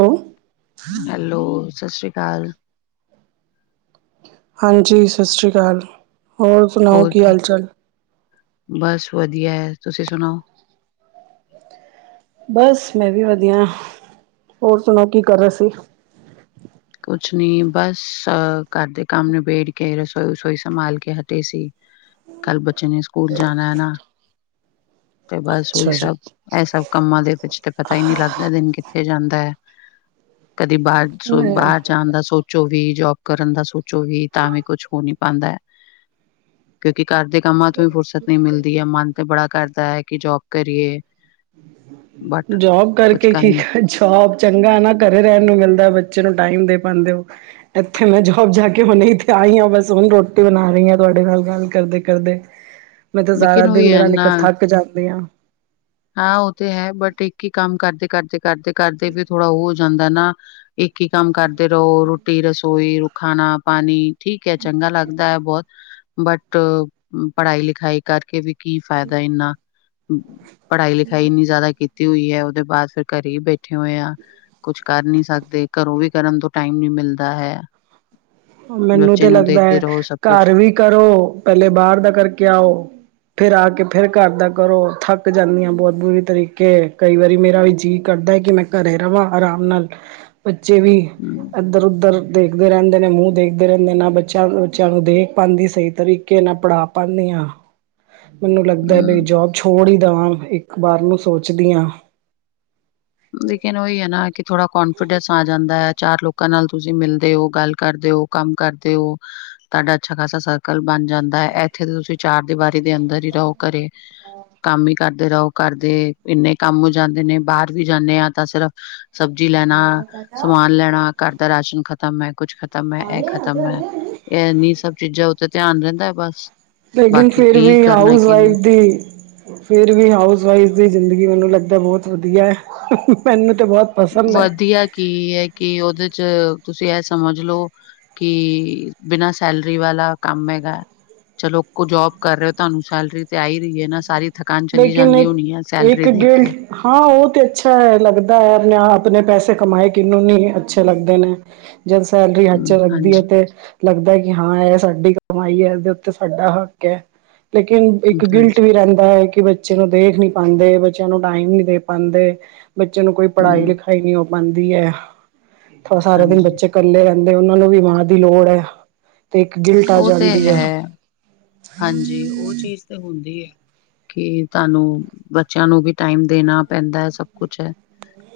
ਹੈਲ ਹੈਲੋ ਸਤਿ ਸ੍ਰੀ ਅਕਾਲ ਹਾਂਜੀ ਸਤਿ ਸ਼੍ਰੀ ਅਕਾਲ ਹੋਰ ਸੁਣਾਓ ਕੀ ਹਾਲ ਚਾਲ ਬਸ ਵਧੀਆ ਹੈ ਤੁਸੀਂ ਸਣਾਓ ਬਸ ਮੈਂ ਵੀ ਵਧੀਆ ਹੋਰ ਸੁਣਾਓ ਕੀ ਕਰ ਰਿਹਾ ਸੀ। ਕੁਛ ਨੀ ਬਸ ਅ ਘਰਦੇ ਕੰਮ ਨਿਬੇੜ ਕੇ ਰਸੋਈ ਰਸੋਈ ਸੰਭਾਲ ਕੇ ਹਟੇ ਸੀ। ਕੱਲ੍ਹ ਬੱਚਿਆ ਨੇ ਸਕੂਲ ਜਾਣਾ ਹੈ ਨਾ ਤੇ ਬਸ ਉਹੀ ਅੱਛਾ ਜੀ ਸਭ ਇਹ ਸਭ ਕੰਮਾਂ ਦੇ ਵਿੱਚ ਤੇ ਪਤਾ ਹੀ ਨਹੀਂ ਲੱਗਦਾ ਦਾ ਦਿਨ ਕਿੱਥੇ ਜਾਂਦਾ ਹੈ ਕਦੀ ਬਾਹਦ ਸੋ ਮੈਂ ਬਾਹਰ ਜਾਣ ਦਾ ਸੋਚੋ ਵੀ ਜੋਬ ਕਰਨ ਦਾ ਸੋਚੋ ਵੀ ਤਾਂ ਵੀ ਕੁਛ ਹੋ ਨੀ ਪਾਉਂਦਾ ਕਿਉਂਕਿ ਘਰ ਦੇ ਕੰਮਾਂ ਤੋਂ ਵੀ ਫ਼ੁਰਸਤ ਨਹੀਂ ਮਿਲਦੀ ਹੈ ਮਨ ਤੇ ਬੜਾ ਕਰਦਾ ਹੈ ਕਿ ਜੋਬ ਕਰੀਏ ਬਟ ਜੋਬ ਕੁਛ ਕਰਕੇ ਕਰ ਕੀ ਨੀ ਅੱਜ ਸੌਭ ਚੰਗਾ ਨਾ ਘਰੇ ਰਹਿਣ ਨੂੰ ਮਿਲਦਾ ਬੱਚੇ ਨੂੰ ਟਾਈਮ ਦੇ ਪਾਉਂਦੇ ਹੋ। ਇੱਥੇ ਮੈਂ ਜੋਬ ਜਾ ਕੇ ਹੁਣੇ ਤੇ ਆਈ ਹਾਂ ਬਸ ਹੁਣ ਰੋਟੀ ਬਣਾ ਰਹੀ ਹਾਂ ਤੁਹਾਡੇ ਨਾਲ ਗੱਲ ਕਰਦੇ ਕਰਦੇ [inaudible] ਮੈਂ ਤਾਂ ਸਾਰਾ ਦਿਨ ਉਹੀ ਹੈ ਮੇਰਾ ਨਿਕਲ ਨਾ ਥੱਕ ਜਾਦੇ ਆ ਹਾਂ ਉਹ ਤੇ ਹੈ ਬਟ ਇੱਕ ਹੀ ਕੰਮ ਕਰਦੇ ਕਰਦੇ ਕਰਦੇ ਕਰਦੇ ਵੀ ਥੋੜਾ ਉਹ ਹੋ ਜਾਂਦਾ ਨਾ ਇੱਕ ਹੀ ਕੰਮ ਕਰਦੇ ਰੋ ਰੋਟੀ ਰਸੋਈ ਖਾਣਾ ਪਾਣੀ ਠੀਕ ਹੈ ਚੰਗਾ ਲੱਗਦਾ ਹੈ ਬਹੁਤ ਬਟ ਪੜ੍ਹਾਈ ਲਿਖਾਈ ਕਰਕੇ ਵੀ ਕੀ ਫਾਇਦਾ ਇੰਨਾ ਪੜ੍ਹਾਈ ਲਿਖਾਈ ਇੰਨੀ ਜ਼ਿਆਦਾ ਕੀਤੀ। ਹੋਈ ਹੈ ਉਹਦੇ ਬਾਅਦ ਫਿਰ ਘਰੇ ਹੀ ਬੈਠੇ ਹੋਏ ਆ ਕੁਛ ਕਰ ਨੀ ਸਕਦੇ ਘਰੋਂ ਵੀ ਕਰਨ ਤੋਂ ਟਾਈਮ ਨੀ ਮਿਲਦਾ ਹੈ। ਮੈਨੂੰ ਬੱਚੇ ਤੇ ਨੂੰ ਲੱਗਦਾ ਦੇਖਦੇ ਹੈ ਰਹੋ ਸਭ ਕੁਛ ਘਰ ਵੀ ਕਰੋ ਪਹਿਲੇ ਬਾਹਰ ਦਾ ਕਰਕੇ ਆਓ। ਫੇਿਰ ਆ ਕੇ ਫੇਿਰ ਘਰ ਦਾ ਕਰੋ ਥੱਕ ਜਾਂਦੀਆਂ ਬਹੁਤ ਬੁਰੀ ਤਰੀਕੇ ਕਈ ਵਾਰੀ ਮੇਰਾ ਵੀ ਜੀਅ ਕਰਦਾ ਹੈ ਕਿ ਮੈਂ ਘਰੇ ਰਵਾਂ ਆਰਾਮ ਨਾਲ ਬੱਚੇ ਵੀ ਹਮ ਇੱਦਰ ਉੱਦਰ ਦੇਖਦੇ ਰੈਂਦੇ ਨੇ ਮੂੰਹ ਦੇਖਦੇ ਰਹਿੰਦੇ ਨਾ ਬੱਚਿਆਂ ਬੱਚਿਆਂ ਨੂੰ ਦੇਖ ਪਾਂਦੀ ਸਹੀ ਤਰੀਕੇ ਨਾਲ ਪੜ੍ਹਾ ਪਾਦੀਆਂ। ਮੈਨੂੰ ਲੱਗਦਾ ਹਮ ਬਈ ਜੋਬ ਛੋੜ ਹੀ ਦੇਵਾਂ ਇੱਕ ਵਾਰ ਨੂੰ ਸੋਚਦੀ ਹਾਂ। ਲੇਕਿਨ ਉਹੀ ਹੈ ਨਾ ਕਿ ਥੋੜਾ ਕੋਨਫੀਡੈਂਸ ਆ ਜਾਂਦਾ ਹੈ ਚਾਰ ਲੋਕਾਂ ਨਾਲ ਤੁਸੀਂ ਮਿਲਦੇ ਹੋ ਗੱਲ ਕਰਦੇ ਹੋ। ਕੰਮ ਕਰਦੇ ਓ। ਤੁਹਾਡਾ ਅੱਛਾ ਖਾਸਾ ਸਰਕਲ ਬਣ ਜਾਂਦਾ ਹੈ ਐਥੇ ਤੁਸੀਂ ਚਾਰ ਦੀਵਾਰੀ ਦੇ ਅੰਦਰ ਹੀ ਰਹੋ ਘਰੇ। ਕੰਮ ਹੀ ਕਰਦੇ ਰਹੋ ਘਰਦੇ ਇੰਨੇ ਕੰਮ ਹੋ ਜਾਂਦੇ ਨੇ ਬਾਹਰ ਵੀ ਜਾਂਦੇ ਹਾਂ ਤਾਂ ਸਿਰਫ ਸਬਜ਼ੀ ਲੈਣਾ ਸਮਾਨ ਲੈਣਾ। ਘਰ ਦਾ ਰਾਸ਼ਨ ਖਤਮ ਹੈ ਕੁੱਛ ਖਤਮ ਹੈ ਇਹ ਖਤਮ ਹੈ ਇਹਨੀ ਸਭ ਚੀਜ਼ਾਂ ਉੱਤੇ ਧਿਆਨ ਰਹਿੰਦਾ ਬਸ ਲੇਕਿਨ ਬਾਕੀ ਫੇਿਰ ਕੀ ਵੀ ਕਰਨਾ ਹਾਊਸ ਕੀ ਨਹੀਂ। ਵਾਈਫ ਦੀ ਫਿਰ ਵੀ ਹਾਊਸ ਵਾਈਫ ਦੀ ਜ਼ਿੰਦਗੀ ਮੈਨੂੰ ਲੱਗਦਾ ਬਹੁਤ ਵਧੀਆ ਹੈ ਮੈਨੂੰ ਤਾਂ ਬਹੁਤ ਪਸੰਦ ਹੈ ਵਧੀਆ ਕੀ ਹੈ ਕੀ ਉਹਦੇ ਚ ਤੁਸੀਂ ਇਹ ਸਮਝ ਲੋਓ ਕੀ ਬਿਨਾ ਸੈਲਰੀ ਵਾਲਾ ਕਮ ਹੈਗਾ। ਚਲੋ ਕੋਈ ਜੋਬ ਕਰ ਰਹੇ ਹੋ। ਤੁਹਾਨੂੰ ਸੈਲਰੀ ਤੇ ਆ ਹੀ ਰਹੀ ਹੈ। ਨਾ ਸਾਰੀ ਥਕਾਨ ਚਲੀ ਲੇਕਿਨ ਜਾਦੀ ਇੱਕ ਹੋਣੀ ਆ ਇੱਕ ਸੈਲਰੀ ਦੇਖ ਗਿਲਡ ਕੇ ਹਾਂ ਉਹ ਤੇ ਅਛਾ ਹੈ ਲੱਗਦਾ ਹੈ। ਨ ਆਪਣੇ ਪੈਸੇ ਕਮਾਏ ਕਿਨੂੰ ਨੀ ਅੱਛੇ ਲਗਦੇ ਨੇ ਜਦੋ ਸੈਲਰੀ ਹੱਥ 'ਚ ਹੂੰ ਲਗਦੀ ਹੈ ਹਾਂਜੀ ਤੇ ਲੱਗਦਾ ਕਿ ਹਾਂ ਇਹ ਸਾਡੀ ਕਮਾਈ ਹੈ। ਇਦੇ ਉਤੇ ਸਾਡਾ ਹੱਕ ਹੈ। ਲੇਕਿਨ ਹੂੰ ਇਕ ਗਿਲਟ ਹਾਂਜੀ ਵੀ ਰਹਿਦਾ ਹੈ। ਕਿ ਬੱਚੇ ਨੂੰ ਦੇਖ ਨੀ ਪਾਂਦੇ ਬੱਚਿਆਂ ਨੂੰ ਟਾਈਮ ਨਹੀਂ ਦੇ ਪਾਂਦੇ ਬੱਚੇ ਨੂੰ ਕੋਈ ਪੜ੍ਹਾਈ ਹੂੰ ਲਿਖਾਈ ਨੀ ਹੋ ਪਾਂਦੀ ਹੈ ਥੋੜਾ ਸਾਰਾ ਦਿਨ ਹਾਂਜੀ ਬੱਚੇ ਇਕੱਲੇ ਰੈੰਦੇ ਉਹਨਾ ਨੂੰ ਵੀ ਮਾਂ ਦੀ ਲੋੜ ਹੈ ਤੇ ਇੱਕ ਗਿਲਟ ਆ ਉਹ ਤੇ ਜਾਂਦੀ ਹੈ। ਹਾਂਜੀ ਉਹ ਚੀਜ਼ ਤਾਂ ਹੁੰਦੀ ਹੈ। ਕੀ ਤਾਨੂੰ ਬੱਚਿਆਂ ਨੂੰ ਵੀ ਟਾਈਮ ਦੇਣਾ ਪੈਂਦਾ ਹੈ ਸਭ ਕੁਛ ਹੈ।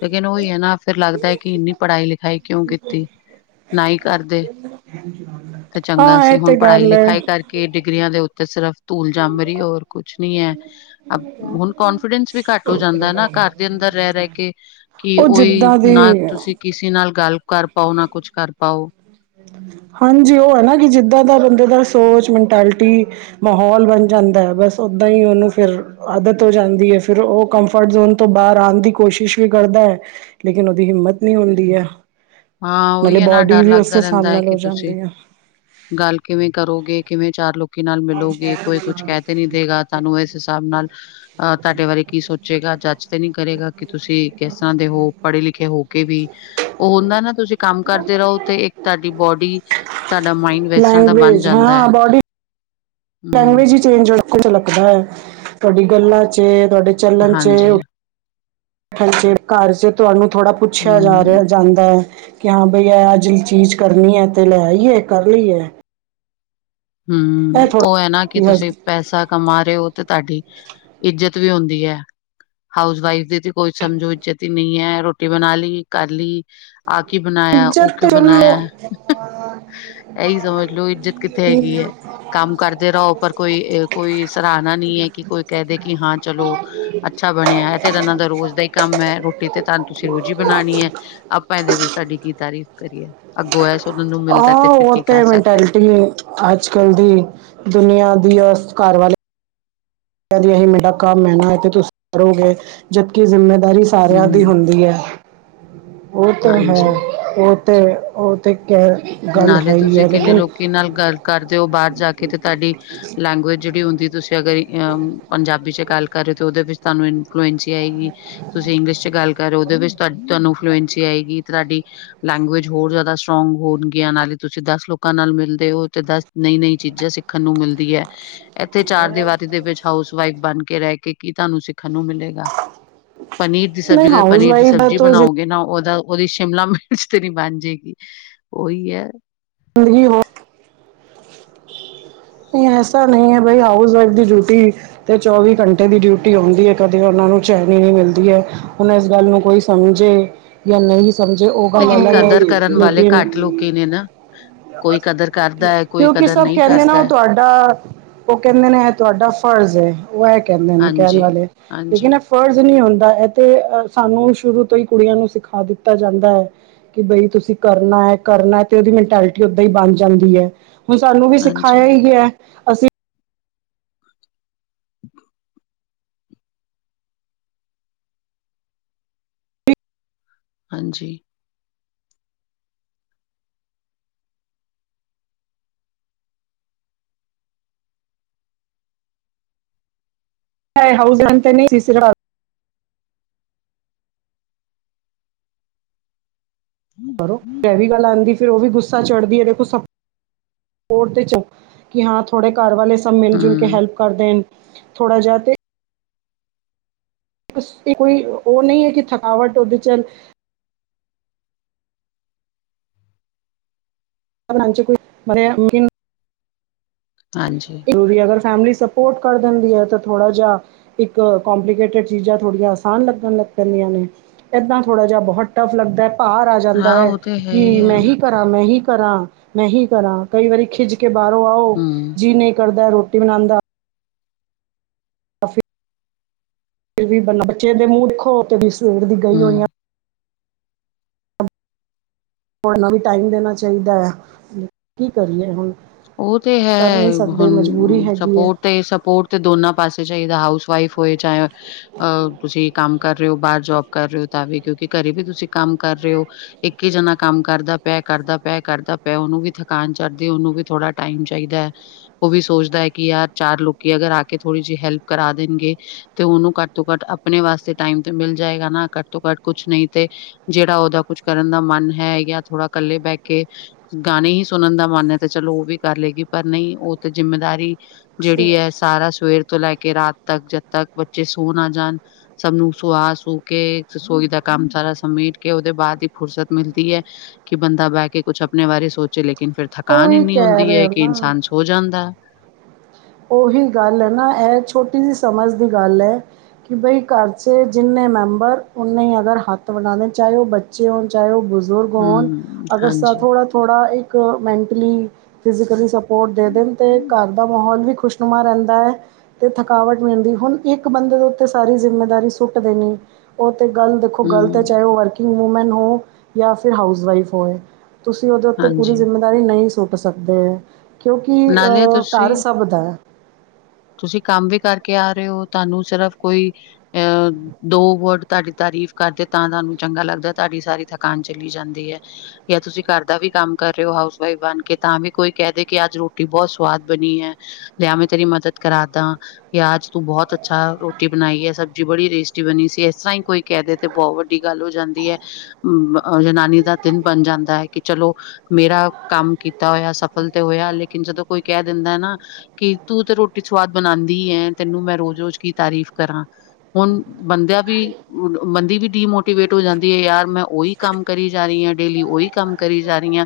ਲੇਕਿਨ ਉਹੀ ਹੈ ਨਾ ਫਿਰ ਲੱਗਦਾ ਕਿ ਇੰਨੀ ਪੜ੍ਹਾਈ ਲਿਖਾਈ ਕਿਉਂ ਕੀਤੀ ਨਾ ਹੀ ਕਰਦੇ [inaudible] ਤੇ ਚੰਗਾ ਸੀ ਇਹ ਤੇ ਹੁਣ ਪੜ੍ਹਾਈ ਗੱਲ ਹੈ ਲਿਖਾਈ ਕਰਕੇ ਕਿ ਡਿਗਰੀਆਂ ਦੇ ਉੱਤੇ ਸਿਰਫ਼ ਧੂਲ ਜੰ ਮ ਰਹੀ ਹੋਰ ਕੁਛ ਨੀ ਹੈ ਹੁਣ ਕੋਨਫੀਡੈਂਸ। ਵੀ ਘੱਟ ਹੋ ਜਾਂਦਾ ਨਾ ਘਰ ਦੇ ਅੰਦਰ ਰਹਿ ਰਹਿ ਕੇ ਕਿ ਉਹ ਉਹੀ ਜਿੱਦਾਂ ਦੀ ਨਾ ਤੁਸੀਂ ਕਿਸੇ ਨਾਲ ਗੱਲ ਕਰ ਪਾਓ ਨਾ ਕੁਛ ਕਰ ਪਾਓ ਹਾਂਜੀ ਉਹ ਹੈ ਨਾ ਕਿ ਜਿੱਦਾਂ ਦਾ ਬੰਦੇ ਦਾ ਸੋਚ ਮੈਂਟੈਲਿਟੀ ਮਾਹੌਲ ਬਣ ਜਾਂਦਾ ਹੈ ਬਸ ਓਦਾਂ ਹੀ ਉਨੂੰ ਫਿਰ ਆਦਤ ਹੋ ਜਾਂਦੀ ਹੈ ਫਿਰ ਉਹ ਕੰਫਰਟ ਜ਼ੋਨ ਤੋਂ ਬਾਹਰ ਆਣ ਦੀ ਕੋਸ਼ਿਸ਼ ਵੀ ਕਰਦਾ ਹੈ। ਲੇਕਿਨ ਉਹਦੀ ਹਿੰਮਤ ਨਹੀ ਹੁੰਦੀ ਹੈ। ਹਾਂ ਉਹੀ ਨਾਲੇ ਹੈ ਨਾ ਬੋਡੀ ਡਰ ਵੀ ਉਸੇ ਲੱਗਦਾ ਹਿਸਾਬ ਰੈੰਦਾ ਹੈ ਨਾਲ ਹੋ ਕਿ ਤੁਸੀ ਜਾਂਦੀ ਹੈ ਗੱਲ ਕਿਵੇ ਕਰੋਗੇ ਕਿਵੇ ਚਾਰ ਲੋਕ ਨਾਲ ਮਿਲੋਗੇ ਕੋਈ ਕੁਛ ਕਹਿ ਤੇ ਨੀ ਦੇਗਾ ਤਾਨੂੰ ਇਸ ਹਿਸਾਬ ਨਾਲ- ਅ ਤਾਡੇ ਬਾਰੇ ਕੀ ਸੋਚੇਗਾ ਜੱਜ ਤੇ ਨਹੀ ਕਰੇਗਾ ਕਿ ਤੁਸੀ ਕਿਸ ਤਰ੍ਹਾਂ ਦੇ ਹੋ ਪੜ੍ਹੇ ਲਿਖੇ ਹੋ। ਕੇ ਵੀ ਉਹ ਉਹਨਾ ਤੁਸੀ ਕਮ ਕਰਦੇ ਰਹੋ ਤੇ ਇਕ ਤੁਹਾਡੀ ਬੋਡੀ ਤੇ ਤੁਹਾਡਾ ਮਾਇੰਡ ਵੈਸਾਂ ਹੀ ਬਣ ਲੈਂਗੁਏਜ ਜਾਦਾ ਹੈ। ਹਮ ਲੈਂਗੂਏਜ ਹੀ ਚੇਂਜ ਲਕਦਾ ਹ ਤੁਹਾਡੀ ਗੱਲਾ 'ਚ ਤੁਹਾਡੇ ਚਲਣ 'ਚ ਹਾਂਜੀ ਹਾਂਜੀ ਘਰ 'ਚ ਤੁਹਾਨੂੰ ਥੋੜਾ ਪੁੱਛਿਆ ਜਾ ਹਮ ਰਿਹਾ ਜਾਂਦੈ ਕਿਓਂ ਬਈ ਐ ਆਜ ਏਚੀਜ਼ ਕਰਨੀ ਐ ਤੇ ਲੈਆਈਏ ਕਰ ਲਈਏ ਇਹ ਹੂੰ ਉਹ ਐ ਨਾ ਥੋੜਾ ਕਿ ਹਸ ਤੁਸੀ ਪੈਸਾ ਕਮਾ ਰਏ ਓ ਤੇ ਧਾਡੀ, ਇੱਜਤ ਵੀ ਔਦੀ ਐ। ਹਾਊਸ ਵਾਈਫ ਦੀ ਕੋਈ ਸਮਝੋ ਇੱਜਤ ਈ ਨੀ ਐ ਰੋਟੀ ਬਣਾ ਲੀ, ਕਰ ਲੀ ਆ ਕੀ ਬਣਾਇਆ ਓ ਇੱਜ਼ਤ ਤੇ ਕਿਉਂ ਚਲੋ ਬਣਾਇਆ, ਹੂੰ, ਏਈ ਸਮਝ ਲੋੋ ਇਜਤ [unintelligible] ਕਾਮ ਕਰਦੇ ਰਓ ਪਰ ਕੋਈ- ਕੋਈ ਸਰਾਹਨਾ ਨਈ ਐ ਕਿ ਕੋਈ ਕੈਹ ਦੇ ਕਿ ਹਾਂ ਚਲੋ ਅੱਛਾ ਬਣਿਆ ਐ ਤੇ ਏਨਾ ਦਾ ਰੋਜ਼ ਦਾ ਏ ਕੰਮ ਐ ਰੋਟੀ ਤੇ ਧਾ ਤੁਸੀ ਰੋਜ਼ ਈ ਬਣਾਣੀ ਐ ਆਪਾ ਏਦੇ ਵਿਚ ਤੁਆਡੀ ਕੀ ਤਾਰੀਫ਼ ਕਰੀਏ, ਅਗੋ ਐ ਸੁਣਨ ਨੂੰ ਮਿਲਦੈ ਤੇ ਫਿਰ ਕੀ ਕੈ ਸਕਦੇ ਅਜ ਕਲ ਦੀ, ਦੁਨੀਆਂ ਦੀ ਔ ਘਾਰਵਾਲੇ ਹੈਂਜੀ ਏਹੀ ਮੇਰਾ ਕਮ ਐ ਨਾ ਇਹ ਤੇ ਤੁਸੀ, ਕਰੋਗੇ, ਜਦਕੀ ਜ਼ਿੰਮੇਦਾਰੀ ਸਾਰਿਆਂ ਦੀ ਹਮ ਹੁੰਦੀ ਐ, ਓ ਤੇ ਹੈ ਹਾਂਜੀ। ਓ ਤੇ ਓ ਤੇ ਕੈਹ ਨਾਲੇ ਤੁਸੀ ਕਿਨੇ ਲੋਕੀ ਨਾਲ ਗੱਲ ਕਰਦੇ ਹੋ ਬਾਹਰ ਜਾ ਕੇ ਤੇ ਤਾਡੀ ਲੈਂਗੁਏਜ ਜਿਹੜੀ ਹੁੰਦੀ ਤੁਸੀ ਅਗਰ ਅਮ ਪੰਜਾਬੀ 'ਚ ਗੱਲ ਕਰਹੇ ਹੋ ਤਾਂ ਉਹਦੇ ਵਿਚ ਤੁਹਾਨੂੰ ਇਨਫਲੂਐਂਸੀ ਆਏਗੀ। ਤੁਸੀਂ ਇੰਗਲਿਸ਼ 'ਚ ਗੱਲ ਕਰ ਰਓ ਓਦੇ ਵਿਚ ਤਦ ਧਾਨੂੰ ਫਲੂਐਂਸੀ ਆਏਗੀ ਧਾਡੀ ਲੈਂਗੁਏਜ ਹੋਰ ਜ਼ਿਆਦਾ ਸਟਰੋਗ ਹੋਣ ਯਾਨਾਲੇ ਤੁਸੀ ਦਸ ਲੋਕਾ ਨਾਲ ਮਿਲਦੇ ਓ ਤੇ ਦਸ ਨਈ- ਨਈ ਚੀਜ਼ਾਂ ਸਿੱਖਣ ਨੂੰ ਮਿਲਦੀ ਐ ਏਥੇ ਚਾਰ ਦੀਵਾਰੇ ਦੇ ਵਿਚ ਹਾਊਸ ਵਾਈਫ ਬਣ ਕੇ ਰਹਿ ਕੇ ਕੀ ਤੁਹਾਨੂੰ ਸਿੱਖਣ ਨੂੰ ਮਿਲੇ ਪਨੀਰ ਦੀ ਨਹੀਂ ਸਬਜ਼ੀ ਜਦੋਂ ਹਾਊਸ ਪਨੀਰ ਦੀ ਵਾਈਫ ਦਾ ਸਬਜ਼ੀ ਤਾਂ ਬਣਾਓਗੇ ਨਾ ਓਦਾ ਓਦੀ ਸ਼ਿਮਲਾ ਮਿਰਚ ਤੇ ਨੀ ਬਣ ਜੇਗੀ, ਓਹੀ ਐ [unintelligible] ਨਈ ਐਸਾ ਨਈ ਐ ਬਈ ਹਾਊਸ ਵਾਈਫ ਦੀ ਡਿਊਟੀ ਤੇ ਚੌਵੀ ਘੰਟੇ ਦੀ ਡਿਊਟੀ ਹੁੰਦੀ ਐ ਕਦੇ ਓਨਾ ਨੂੰ ਚੈਨ ਈ ਨੀ ਮਿਲਦੀ ਐ, ਈ ਹੁਨ ਇਸ ਗੱਲ ਨੂੰ ਕੋਈ ਸਮਝੇ, ਜਾਂ ਨਈ ਸਮਝੇ ਓ ਕਮ ਲੇਕਿਨ ਓਨਾ ਨੂੰ ਕਦਰ ਕਰਨ ਵਾਲੇ ਲੇਕਿਨ ਘੱਟ ਲੋਕ ਹੀ ਨੇ ਨਾ ਕੋਈ ਕਦਰ ਕਰਦਾ ਹੈ ਕੋਈ ਕਿਉਂਕਿ ਕਦਰ ਸਭ ਨਹੀਂ ਕੈਂਦੇ ਨਾ ਕਰਦਾ ਓ ਹੈ ਤੁਆਡਾ ਉਹ ਕੈਂਦੇ ਨੇ ਏ ਤੁਆਡਾ ਫਰਜ਼ ਐ ਓ ਐ ਕੈਂਦੇ ਨੇ ਕੈਣ ਹਾਂਜੀ ਵਾਲੇ ਹਾਂਜੀ ਲੇਕਿਨ ਫਰਜ਼ ਨੀ ਹੁੰਦਾ ਐ ਤੇ ਸਾਨੂੰ ਸ਼ੁਰੂ ਤੋ ਹੀ ਕੁੜੀਆਂ ਨੂੰ ਸਿਖਾ ਦਿੱਤਾ ਜਾਦਾ ਐ ਕਿ ਬਈ ਤੁਸੀ ਕਰਨਾ ਐ-ਕਰਨਾ ਐ ਤੇ ਓਦੀ ਮੈਂਟੈਲਿਟੀ ਓਦਾ ਈ ਬਣ ਜਾਦੀ ਐ। ਹੁਣ ਸਾਨੂੰ ਵੀ ਸਿਖਾਇਆ ਹਾਂਜੀ ਈ ਗੇਐ। [inaudible] ਹਾਂਜੀ। [unintelligible] ਕਰੋ ਐ ਵੀ ਗੱਲ ਆਦੀ-ਆਦੀ ਫਿਰ ਓ ਵੀ ਗੁੱਸਾ ਚੜਦੀ ਐ ਦੇਖੋ ਸਾ, ਹੋਰ ਤੇ ਚ, ਕੀ ਹਾਂ ਥੋੜੇ ਘਰ ਵਾਲੇ ਸਭ ਮਿਲ ਜੁਲ ਕੇ ਹਮ ਹੈਲਪ ਕਰ ਦੇਨ, ਥੋੜਾ ਜੇਆ ਤੇ ਕੋਈ ਓ ਨਈ ਆ ਕਿ ਥਕਾਵਟ ਓਦੇ ਚ [unintelligible] ਹਾਂਜੀ। ਜਰੂਰੀ ਅਗਰ ਫੈਮਿਲੀ ਸਪੋਰਟ ਕਰ ਦੇਂਦੀ ਆ ਤਾਂ ਥੋੜਾ ਜੇਆ ਇੱਕ ਕੰਪਲੀਕੇਟਿਡ ਚੀਜ਼ਾਂ ਥੋੜੀਆਂ ਆਸਾਨ ਲੱਗਣ ਲੱਗ ਪੈਂਦੀਆਂ ਨੇ ਏਦਾਂ ਥੋੜਾ ਜੇਆ ਬਹੁਤ ਟੱਫ ਲੱਗਦੈ ਭਾਰ ਆ ਹਾਂ ਜਾਂਦੈ ਉਹ ਤੇ ਹੈ ਕੀ ਹੈ ਮੈਂ ਹੀ ਕਰਾਂ ਮੈਂ ਹੀ ਕਰਾਂ, ਮੈਂ ਹੀ ਕਰਾਂ ਕਈ ਵਾਰੀ ਖਿਝ ਕੇ ਬਾਰੋਂ ਆਓਂ ਹਮ ਈ ਨਈ ਕਰਦੈ ਰੋਟੀ ਬਣਾਣ ਦਾ। ਤਾ ਫ, ਫਿਰ ਵੀ ਬਾਚੇ ਦੇ ਮੂੰਹ ਦੇਖੋ ਉ ਵੀ ਸਵੇਰ ਦੀ ਗਈ ਹਮ ਹੋਈਆਂ। ਹੋਰਨਾ ਵੀ ਟਾਈਮ ਦੇਣਾ ਚਾਹੀਦਾ ਐ, ਕੀ ਕਰੀਏ ਹੁਣ? ਓ ਤੇ ਕਰ ਹੈ ਨਹੀਂ ਸਕਦੇ ਹੁਣ ਮਜਬੂਰੀ ਹੈਗੀ ਹੈ ਸਪੋਟ ਤੇ ਸਪੋਟ ਤੇ ਦੋਨਾਂ ਪਾਸੇ ਚਾਹੀਦਾ ਹਾਊਸ ਵਾਈਫ ਹੋਏ ਚਾਹੇ। ਅਹ ਤੁਸੀਂ ਕੰਮ ਕਰ ਰਹੇ ਹੋ। ਬਾਹਰ ਜੋਬ ਕਰ ਰਹੇ ਹੋ ਤਾਂ ਵੀ ਕਿਉਂਕਿ ਘਰੇ ਵੀ ਤੁਸੀਂ ਕੰਮ ਕਰ ਰਹੇ ਹੋ। ਇੱਕ ਹੀ ਜਣਾ ਕੰਮ ਕਰਦਾ ਪਿਆ ਕਰਦਾ ਪਿਆ ਕਰਦਾ, ਪਿਆ ਉਹਨੂੰ ਵੀ ਥਕਾਨ ਚੜ੍ਹਦੀ ਉਹਨੂੰ ਵੀ। ਥੋੜ੍ਹਾ ਟਾਈਮ ਚਾਹੀਦਾ ਹੈ। ਉਹ ਵੀ ਸੋਚਦਾ ਹੈ, ਕਿ ਯਾਰ ਚਾਰ ਲੋਕੀ ਅਗਰ ਆ ਕੇ ਥੋੜ੍ਹੀ ਜਿਹੀ ਹੈਲਪ ਕਰਾ ਦੇਣਗੇ। ਤੇ ਉਹਨੂੰ ਘੱਟ ਤੋਂ ਘੱਟ ਆਪਣੇ ਵਾਸਤੇ ਟਾਈਮ ਤੇ ਮਿਲ ਜਾਏਗਾ ਨਾ ਘੱਟ ਤੋਂ ਘੱਟ ਕੁਛ ਨਹੀਂ ਤੇ। ਜਿਹੜਾ ਉਹਦਾ ਕੁੱਛ ਕਰਨ ਦਾ ਮਨ ਹੈ, ਜਾਂ ਥੋੜਾ ਇਕੱਲੇ ਬਹਿ ਕੇ। ਗਾਣੇ ਹੀ ਸੁਣਨ ਦਾ ਮਨ ਹੈ ਤੇ ਚਲੋ, ਉਹ ਵੀ ਕਰ ਲਏਗੀ। ਪਰ ਨਹੀਂ ਉਹ ਤੇ ਜਿੰਮੇਦਾਰੀ, ਜਿਹੜੀ ਇਹ ਸਾਰਾ ਸਵੇਰ ਤੋਂ ਲੈ ਕੇ ਰਾਤ ਤੱਕ ਜਦ ਤੱਕ ਬੱਚੇ ਸੋ ਨਾ ਜਾਣ। ਸਭ ਨੂੰ ਸੁਆ ਸੂਉ ਕੇ ਰਸੋਈ ਦਾ ਕੰਮ ਸਾਰਾ ਸਮੇਟ ਕੇ ਉਹਦੇ ਬਾਅਦ ਹੀ ਫੁਰਸਤ ਮਿਲਦੀ ਹੈ। ਕਿ ਬੰਦਾ ਬੈ ਕੇ ਕੁਛ ਆਪਣੇ ਬਾਰੇ ਸੋਚੇ ਲੇਕਿਨ, ਫਿਰ ਥਕਾਨ ਉਹੀ ਏਨੀ ਕਹਿ ਹੁੰਦੀ ਰਹੇ ਐ ਆ ਕਿ ਨਾ ਇਨਸਾਨ ਸੋ ਜਾਂਦੈ। ਉਹੀ ਗੱਲ ਹੈ, ਨਾ ਇਹ ਛੋਟੀ ਜਿਹੀ ਸਮਝ ਦੀ ਗੱਲ ਹੈ। ਕਿ ਭਾਈ ਘਰ 'ਚ ਜਿੰਨੇ ਮੈਂਬਰ ਉਨੇ ਹੀ ਹੱਥ ਵੰਡਾ ਦੇਣ। ਚਾਹੇ ਉਹ ਬੱਚੇ ਹੋਣ ਚਾਹੇ ਉਹ ਬਜ਼ੁਰਗ ਹੋਣ ਹਮ ਅਗਰ ਸਬ ਹਾਂਜੀ ਥੋੜ੍ਹਾ। ਥੋੜ੍ਹਾ ਇੱਕ ਮੈਂਟਲੀ ਫਿਜ਼ਕਲੀ ਸਪੋਰਟ ਦੇ ਦੇਣ ਅਤੇ ਘਰ ਦਾ ਮਾਹੌਲ ਵੀ। ਖੁਸ਼ਨੁਮਾ ਰਹਿੰਦਾ ਹੈ। ਤੇ ਥਕਾਵਟ ਮਿਲਦੀ ਹੁਣ ਇੱਕ ਬੰਦੇ ਦੇ ਉੱਤੇ ਸਾਰੀ ਜਿੰਮੇਦਾਰੀ ਸੁੱਟ ਦੇਣੀ। ਉਹ ਤੇ ਗਲ ਉਹ ਗਲਤ ਹੈ, ਹਮ ਚਾਹੇ ਉਹ ਵਰਕਿੰਗ ਵੂਮੈਨ ਹੋ ਜਾਂ ਫਿਰ ਹਾਊਸ ਵਈਫ ਹੋਵੇ। ਤੁਸੀਂ ਉਹਦੇ ਉੱਤੇ ਪੂਰੀ ਹਾਂਜੀ ਜ਼ਿੰਮੇਦਾਰੀ ਨਹੀਂ ਸੁੱਟ ਸਕਦੇ ਹੈ। ਕਿਉਂਕਿ ਨਾਲੇ ਅ ਘਰ ਤੁਸੀਂ ਸਭ ਦਾ ਹੈ। ਤੁਸੀਂ ਕੰਮ ਵੀ ਕਰਕੇ ਆ ਰਹੇ ਹੋ, ਤੁਹਾਨੂੰ ਸਿਰਫ ਕੋਈ ਅਹ। ਦੋ ਵਰਡ ਤੁਹਾਡੀ ਤਾਰੀਫ਼ ਕਰਦੇ ਤਾਂ ਤੁਹਾਨੂੰ ਚੰਗਾ ਲੱਗਦਾ, ਤੁਹਾਡੀ ਸਾਰੀ ਥਕਾਨ ਚਲੀ ਜਾਂਦੀ ਹੈ। ਜਾਂ ਤੁਸੀਂ ਘਰ ਦਾ ਵੀ ਕੰਮ ਕਰ ਰਹੇ ਹੋ, ਹਾਊਸ ਵਈਫ ਬਣ ਕੇ ਤਾਂ ਵੀ ਕੋਈ ਕਹਿ ਦੇ ਕਿ, ਅੱਜ ਰੋਟੀ ਬਹੁਤ ਸਵਾਦ ਬਣੀ ਹੈ। ਲਿਆ ਮੈਂ ਤੇਰੀ ਮਦਦ ਕਰਾ ਦਾ। ਕਿ ਆਜ ਤੂੰ ਬਹੁਤ ਅੱਛਾ ਰੋਟੀ ਬਣਾਈ ਹੈ, ਸਬਜ਼ੀ ਬੜੀ ਟੇਸਟੀ ਬਣੀ ਸੀ। ਇਸ ਤਰ੍ਹਾਂ ਹੀ ਕੋਈ ਕਹਿਦੇ ਤੇ ਬਹੁਤ ਵੱਡੀ ਗੱਲ ਹੋ ਜਾਂਦੀ ਹੈ, ਜਨਾਨੀ ਦਾ ਦਿਨ ਬਣ ਜਾਂਦਾ ਹੈ। ਕਿ ਚਲੋ, ਮੇਰਾ ਕੰਮ ਕੀਤਾ ਹੋਇਆ ਸਫਲ ਤੇ ਹੋਇਆ ਲੇਕਿਨ ਜਦੋਂ ਕੋਈ ਕਹਿ ਦਿੰਦਾ ਹੈ ਨਾ। ਕਿ ਤੂੰ ਤੇ ਰੋਟੀ ਸਵਾਦ ਬਣਾਉਂਦੀ ਹੈ ਤੈਨੂੰ ਮੈਂ ਰੋਜ਼ ਰੋਜ਼ ਕੀ ਤਾਰੀਫ਼ ਕਰਾਂ। ਹੁਣ ਬੰਦਿਆਂ ਵੀ ਬੰਦੀ ਵੀ ਡੀਮੋਟੀਵੇਟ ਹੋ ਜਾਂਦੀ ਹੈ ਯਾਰ ਮੈਂ ਉਹੀ। ਕੰਮ ਕਰੀ ਜਾ ਰਹੀ ਹਾਂ। ਡੇਲੀ ਉਹੀ ਕੰਮ ਕਰੀ ਜਾ ਰਹੀ ਹਾਂ।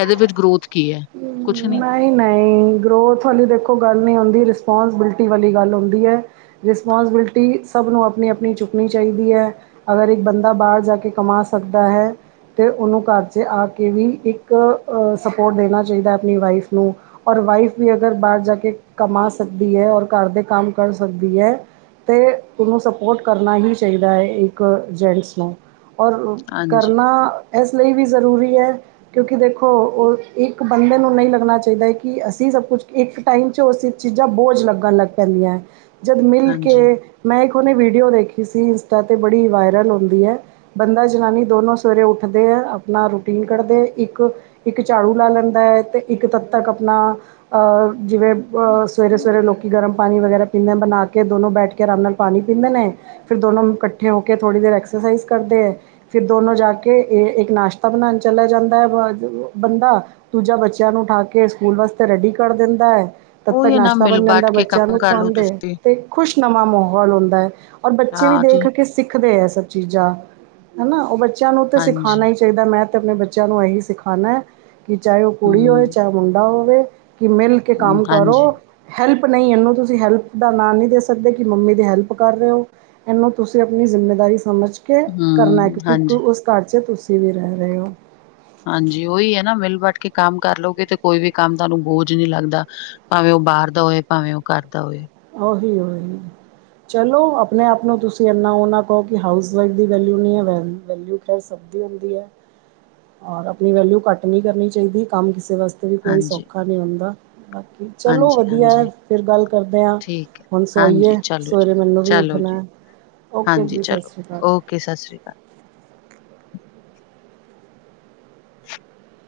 ਇਹਦੇ ਵਿੱਚ ਗਰੋਥ ਕੀ ਹੈ ਕੁਛ ਨਹੀ। ਨਹੀਂ, ਨਹੀਂ। ਨਹੀਂ ਗਰੋਥ ਵਾਲੀ ਦੇਖੋ, ਗੱਲ ਨਹੀਂ ਹੁੰਦੀ ਰਿਸਪੋਂਸਿਬਿਲਟੀ ਵਾਲੀ ਗੱਲ ਹੁੰਦੀ ਹੈ। ਰਿਸਪੋਂਸੀਬਿਲਟੀ ਸਭ ਨੂੰ ਆਪਣੀ ਆਪਣੀ ਚੁੱਕਣੀ ਚਾਹੀਦੀ ਹੈ। ਅਗਰ ਇੱਕ ਬੰਦਾ ਬਾਹਰ ਜਾ ਕੇ ਕਮਾ ਸਕਦਾ ਹੈ। ਅਤੇ ਉਹਨੂੰ ਘਰ 'ਚ ਆ ਕੇ ਵੀ ਇੱਕ ਸਪੋਰਟ ਦੇਣਾ ਚਾਹੀਦਾ, ਆਪਣੀ ਵਾਈਫ ਨੂੰ। ਔਰ ਵਾਈਫ ਵੀ ਅਗਰ ਬਾਹਰ ਜਾ ਕੇ ਕਮਾ ਸਕਦੀ ਹੈ, ਔਰ ਘਰ ਦੇ ਕੰਮ ਕਰ ਸਕਦੀ ਹੈ। ਅਤੇ ਉਹਨੂੰ ਸਪੋਰਟ ਕਰਨਾ ਹੀ ਚਾਹੀਦਾ ਹੈ, ਇੱਕ ਜੈਂਟਸ ਨੂੰ। ਔਰ ਹਾਂਜੀ, ਕਰਨਾ। ਇਸ ਲਈ ਵੀ ਜ਼ਰੂਰੀ ਹੈ, ਕਿਉਂਕਿ ਦੇਖੋ ਉਹ ਇੱਕ ਬੰਦੇ ਨੂੰ ਨਹੀਂ ਲੱਗਣਾ ਚਾਹੀਦਾ। ਕਿ ਅਸੀਂ ਸਭ ਕੁਛ ਇੱਕ ਟਾਈਮ 'ਚ ਉਹ ਸਬ ਚੀਜ਼ਾਂ ਬੋਝ ਲੱਗਣ ਲੱਗ ਪੈਂਦੀਆਂ ਹੈ। ਜਦ ਮਿਲ ਕੇ ਹਾਂਜੀ। ਮੈਂ ਇੱਕ ਉਹ ਦੀ ਵੀਡੀਓ ਦੇਖੀ ਸੀ ਇੰਸਟਾ 'ਤੇ ਬੜੀ ਵਾਇਰਲ ਹੁੰਦੀ ਹੈ। ਬੰਦਾ ਜਨਾਨੀ ਦੋਨੋਂ ਸਵੇਰੇ ਉੱਠਦੇ ਹੈ ਆਪਣਾ ਰੂਟੀਨ ਕੱਢਦੇ। ਇੱਕ ਇੱਕ ਝਾੜੂ ਲਾ ਲੈਂਦਾ ਹੈ ਤੇ ਇੱਕ ਤਦ ਤੱਕ ਆਪਣਾ ਜਿਵੇਂ ਸਵੇਰੇ ਸਵੇਰੇ ਲੋਕ ਗਰਮ ਪਾਣੀ ਵਗੈਰਾ ਪੀਂਦੇ ਬਣਾ ਕੇ ਦੋਨੋਂ ਬੈਠ ਕੇ ਆਰਾਮ ਨਾਲ। ਪਾਣੀ ਪੀਂਦੇ ਨੇ ਫਿਰ ਦੋਨੋਂ ਇਕੱਠੇ ਹੋ ਕੇ ਥੋੜ੍ਹੀ ਦੇਰ ਐਕਸਰਸਾਈਜ਼ ਕਰਦੇ ਹੈ। ਫਿਰ ਦੋਨੋਂ ਜਾ ਕੇ ਇੱਕ ਨਾਸ਼ਤਾ ਬਣਾਉਣ ਚਲਿਆ ਜਾਂਦਾ ਹੈ। ਬੰਦਾ ਦੂਜਾ ਬੱਚਿਆਂ ਨੂੰ ਉਠਾ ਕੇ ਸਕੂਲ ਵਾਸਤੇ ਰੈਡੀ ਕਰ ਦਿੰਦਾ ਹੈ। ਤਦ ਤੱਕ ਉਹੀ ਐ ਨਾ ਨਾਸ਼ਤਾ ਮਿਲ ਬਣ ਜਾਂਦਾ ਬਾਟ ਕੇ ਬੱਚਿਆਂ ਕੰਮ ਨੂੰ ਕਰਲੋ ਖਵਾਉਂਦੇ ਤੁਸੀਂ ਅਤੇ ਖੁਸ਼ ਨਮਾਂ ਮਾਹੌਲ ਹੁੰਦਾ ਹੈ। ਔਰ ਬੱਚੇ ਵੀ ਹਾਂ ਤੂੰ ਦੇਖ ਕੇ ਸਿੱਖਦੇ ਹੈ ਸਭ ਚੀਜ਼ਾਂ ਹਨਾ ਉਹ ਬੱਚਿਆਂ ਨੂੰ ਤਾਂ ਸਿਖਾਣਾ ਹਾਂਜੀ। ਹੀ। ਚਾਹੀਦਾ ਮੈਂ ਤਾਂ ਆਪਣੇ ਬੱਚਿਆਂ ਨੂੰ ਇਹੀ ਸਿਖਾਉਂਦਾ ਕਿ ਚਾਹੇ ਉਹ ਕੁੜੀ ਹੋਵੇ ਹੂੰ, ਚਾਹੇ ਉਹ। ਮੁੰਡਾ ਹੋਵੇ ਕਿ ਮਿਲ ਕੇ ਹੂੰ, ਕੰਮ ਕਰੋ। ਹਾਂਜੀ, ਹੈਲਪ ਨਹੀਂ ਇਹਨੂੰ ਤੁਸੀਂ ਹੈਲਪ ਦਾ ਨਾਂ ਨਹੀਂ ਦੇ ਸਕਦੇ। ਕਿ ਮੰਮੀ ਦੀ ਹੈਲਪ ਕਰ ਰਹੇ ਹੋ। ਇਹਨੂੰ ਤੁਸੀਂ ਆਪਣੀ ਜਿੰਮੇਵਾਰੀ, ਸਮਝ ਕੇ ਕਰਨਾ ਹੈ। ਹੂੰ, ਕਿਉਂਕਿ ਹਾਂਜੀ। ਉਸ ਘਰ ਚ ਤੁਸੀਂ ਵੀ ਰਹਿ ਰਹੇ ਹੋ। ਹਾਂਜੀ, ਉਹੀ ਹੈ ਨਾ ਮਿਲ ਬੱਟ ਕੇ ਕੰਮ ਕਰ ਲਉਗੇ ਤੇ ਕੋਈ ਵੀ ਕੰਮ ਤੁਹਾਨੂੰ ਬੋਝ ਨਹੀਂ ਲੱਗਦਾ। ਭਾਵੇਂ ਉਹ ਬਾਹਰ ਦਾ ਹੋਏ, ਭਾਵੇਂ ਉਹ ਘਰਦਾ ਹੋਵੇ। ਉ ਓਹੀ ਓਹੀ ਚਲੋ ਆਪਣੇ ਆਪ ਨੂੰ ਤੁਸੀਂ ਇੰਨਾ ਉਹ ਨਾ ਕਹੋ ਕਿ ਹਾਊਸ ਵਾਈਫ ਦੀ ਵੈਲਿਊ ਨਹੀਂ ਹੈ ਵੈ ਵੈਲਿਊ। ਸਭ ਹੁੰਦੀ ਹੈ ਔਰ ਆਪਣੀ ਵੈਲਿਊ ਘੱਟ ਨਹੀਂ ਕਰਨੀ ਚਾਹੀਦੀ। ਕੰਮ ਕਿਸੇ ਵਾਸਤੇ ਵੀ ਕੋਈ ਹਾਂਜੀ। ਸੌਖਾ ਨਹੀਂ ਹੁੰਦਾ ਬਾਕੀ ਚਲੋ ਹਾਂਜੀ, ਵਧੀਆ ਹੈ, ਹਾਂਜੀ ਫਿਰ ਗੱਲ ਕਰਦੇ ਹਾਂ। ਠੀਕ ਹੈ, ਹੁਣ ਸੋਈਏ ਹਾਂਜੀ ਚਲੋ ਸਵੇਰੇ ਜੀ, ਮੈਨੂੰ ਵੀ ਚਲੋ ਜੀ ਉੱਠਣਾ ਹੈ। ਓਕੇ ਹਾਂਜੀ ਜੀ ਸਤਿ ਚਲੋ, ਸ਼੍ਰੀ ਅਕਾਲ ਓਕੇ ਸਤਿ ਸ੍ਰੀ ਅਕਾਲ। [inaudible]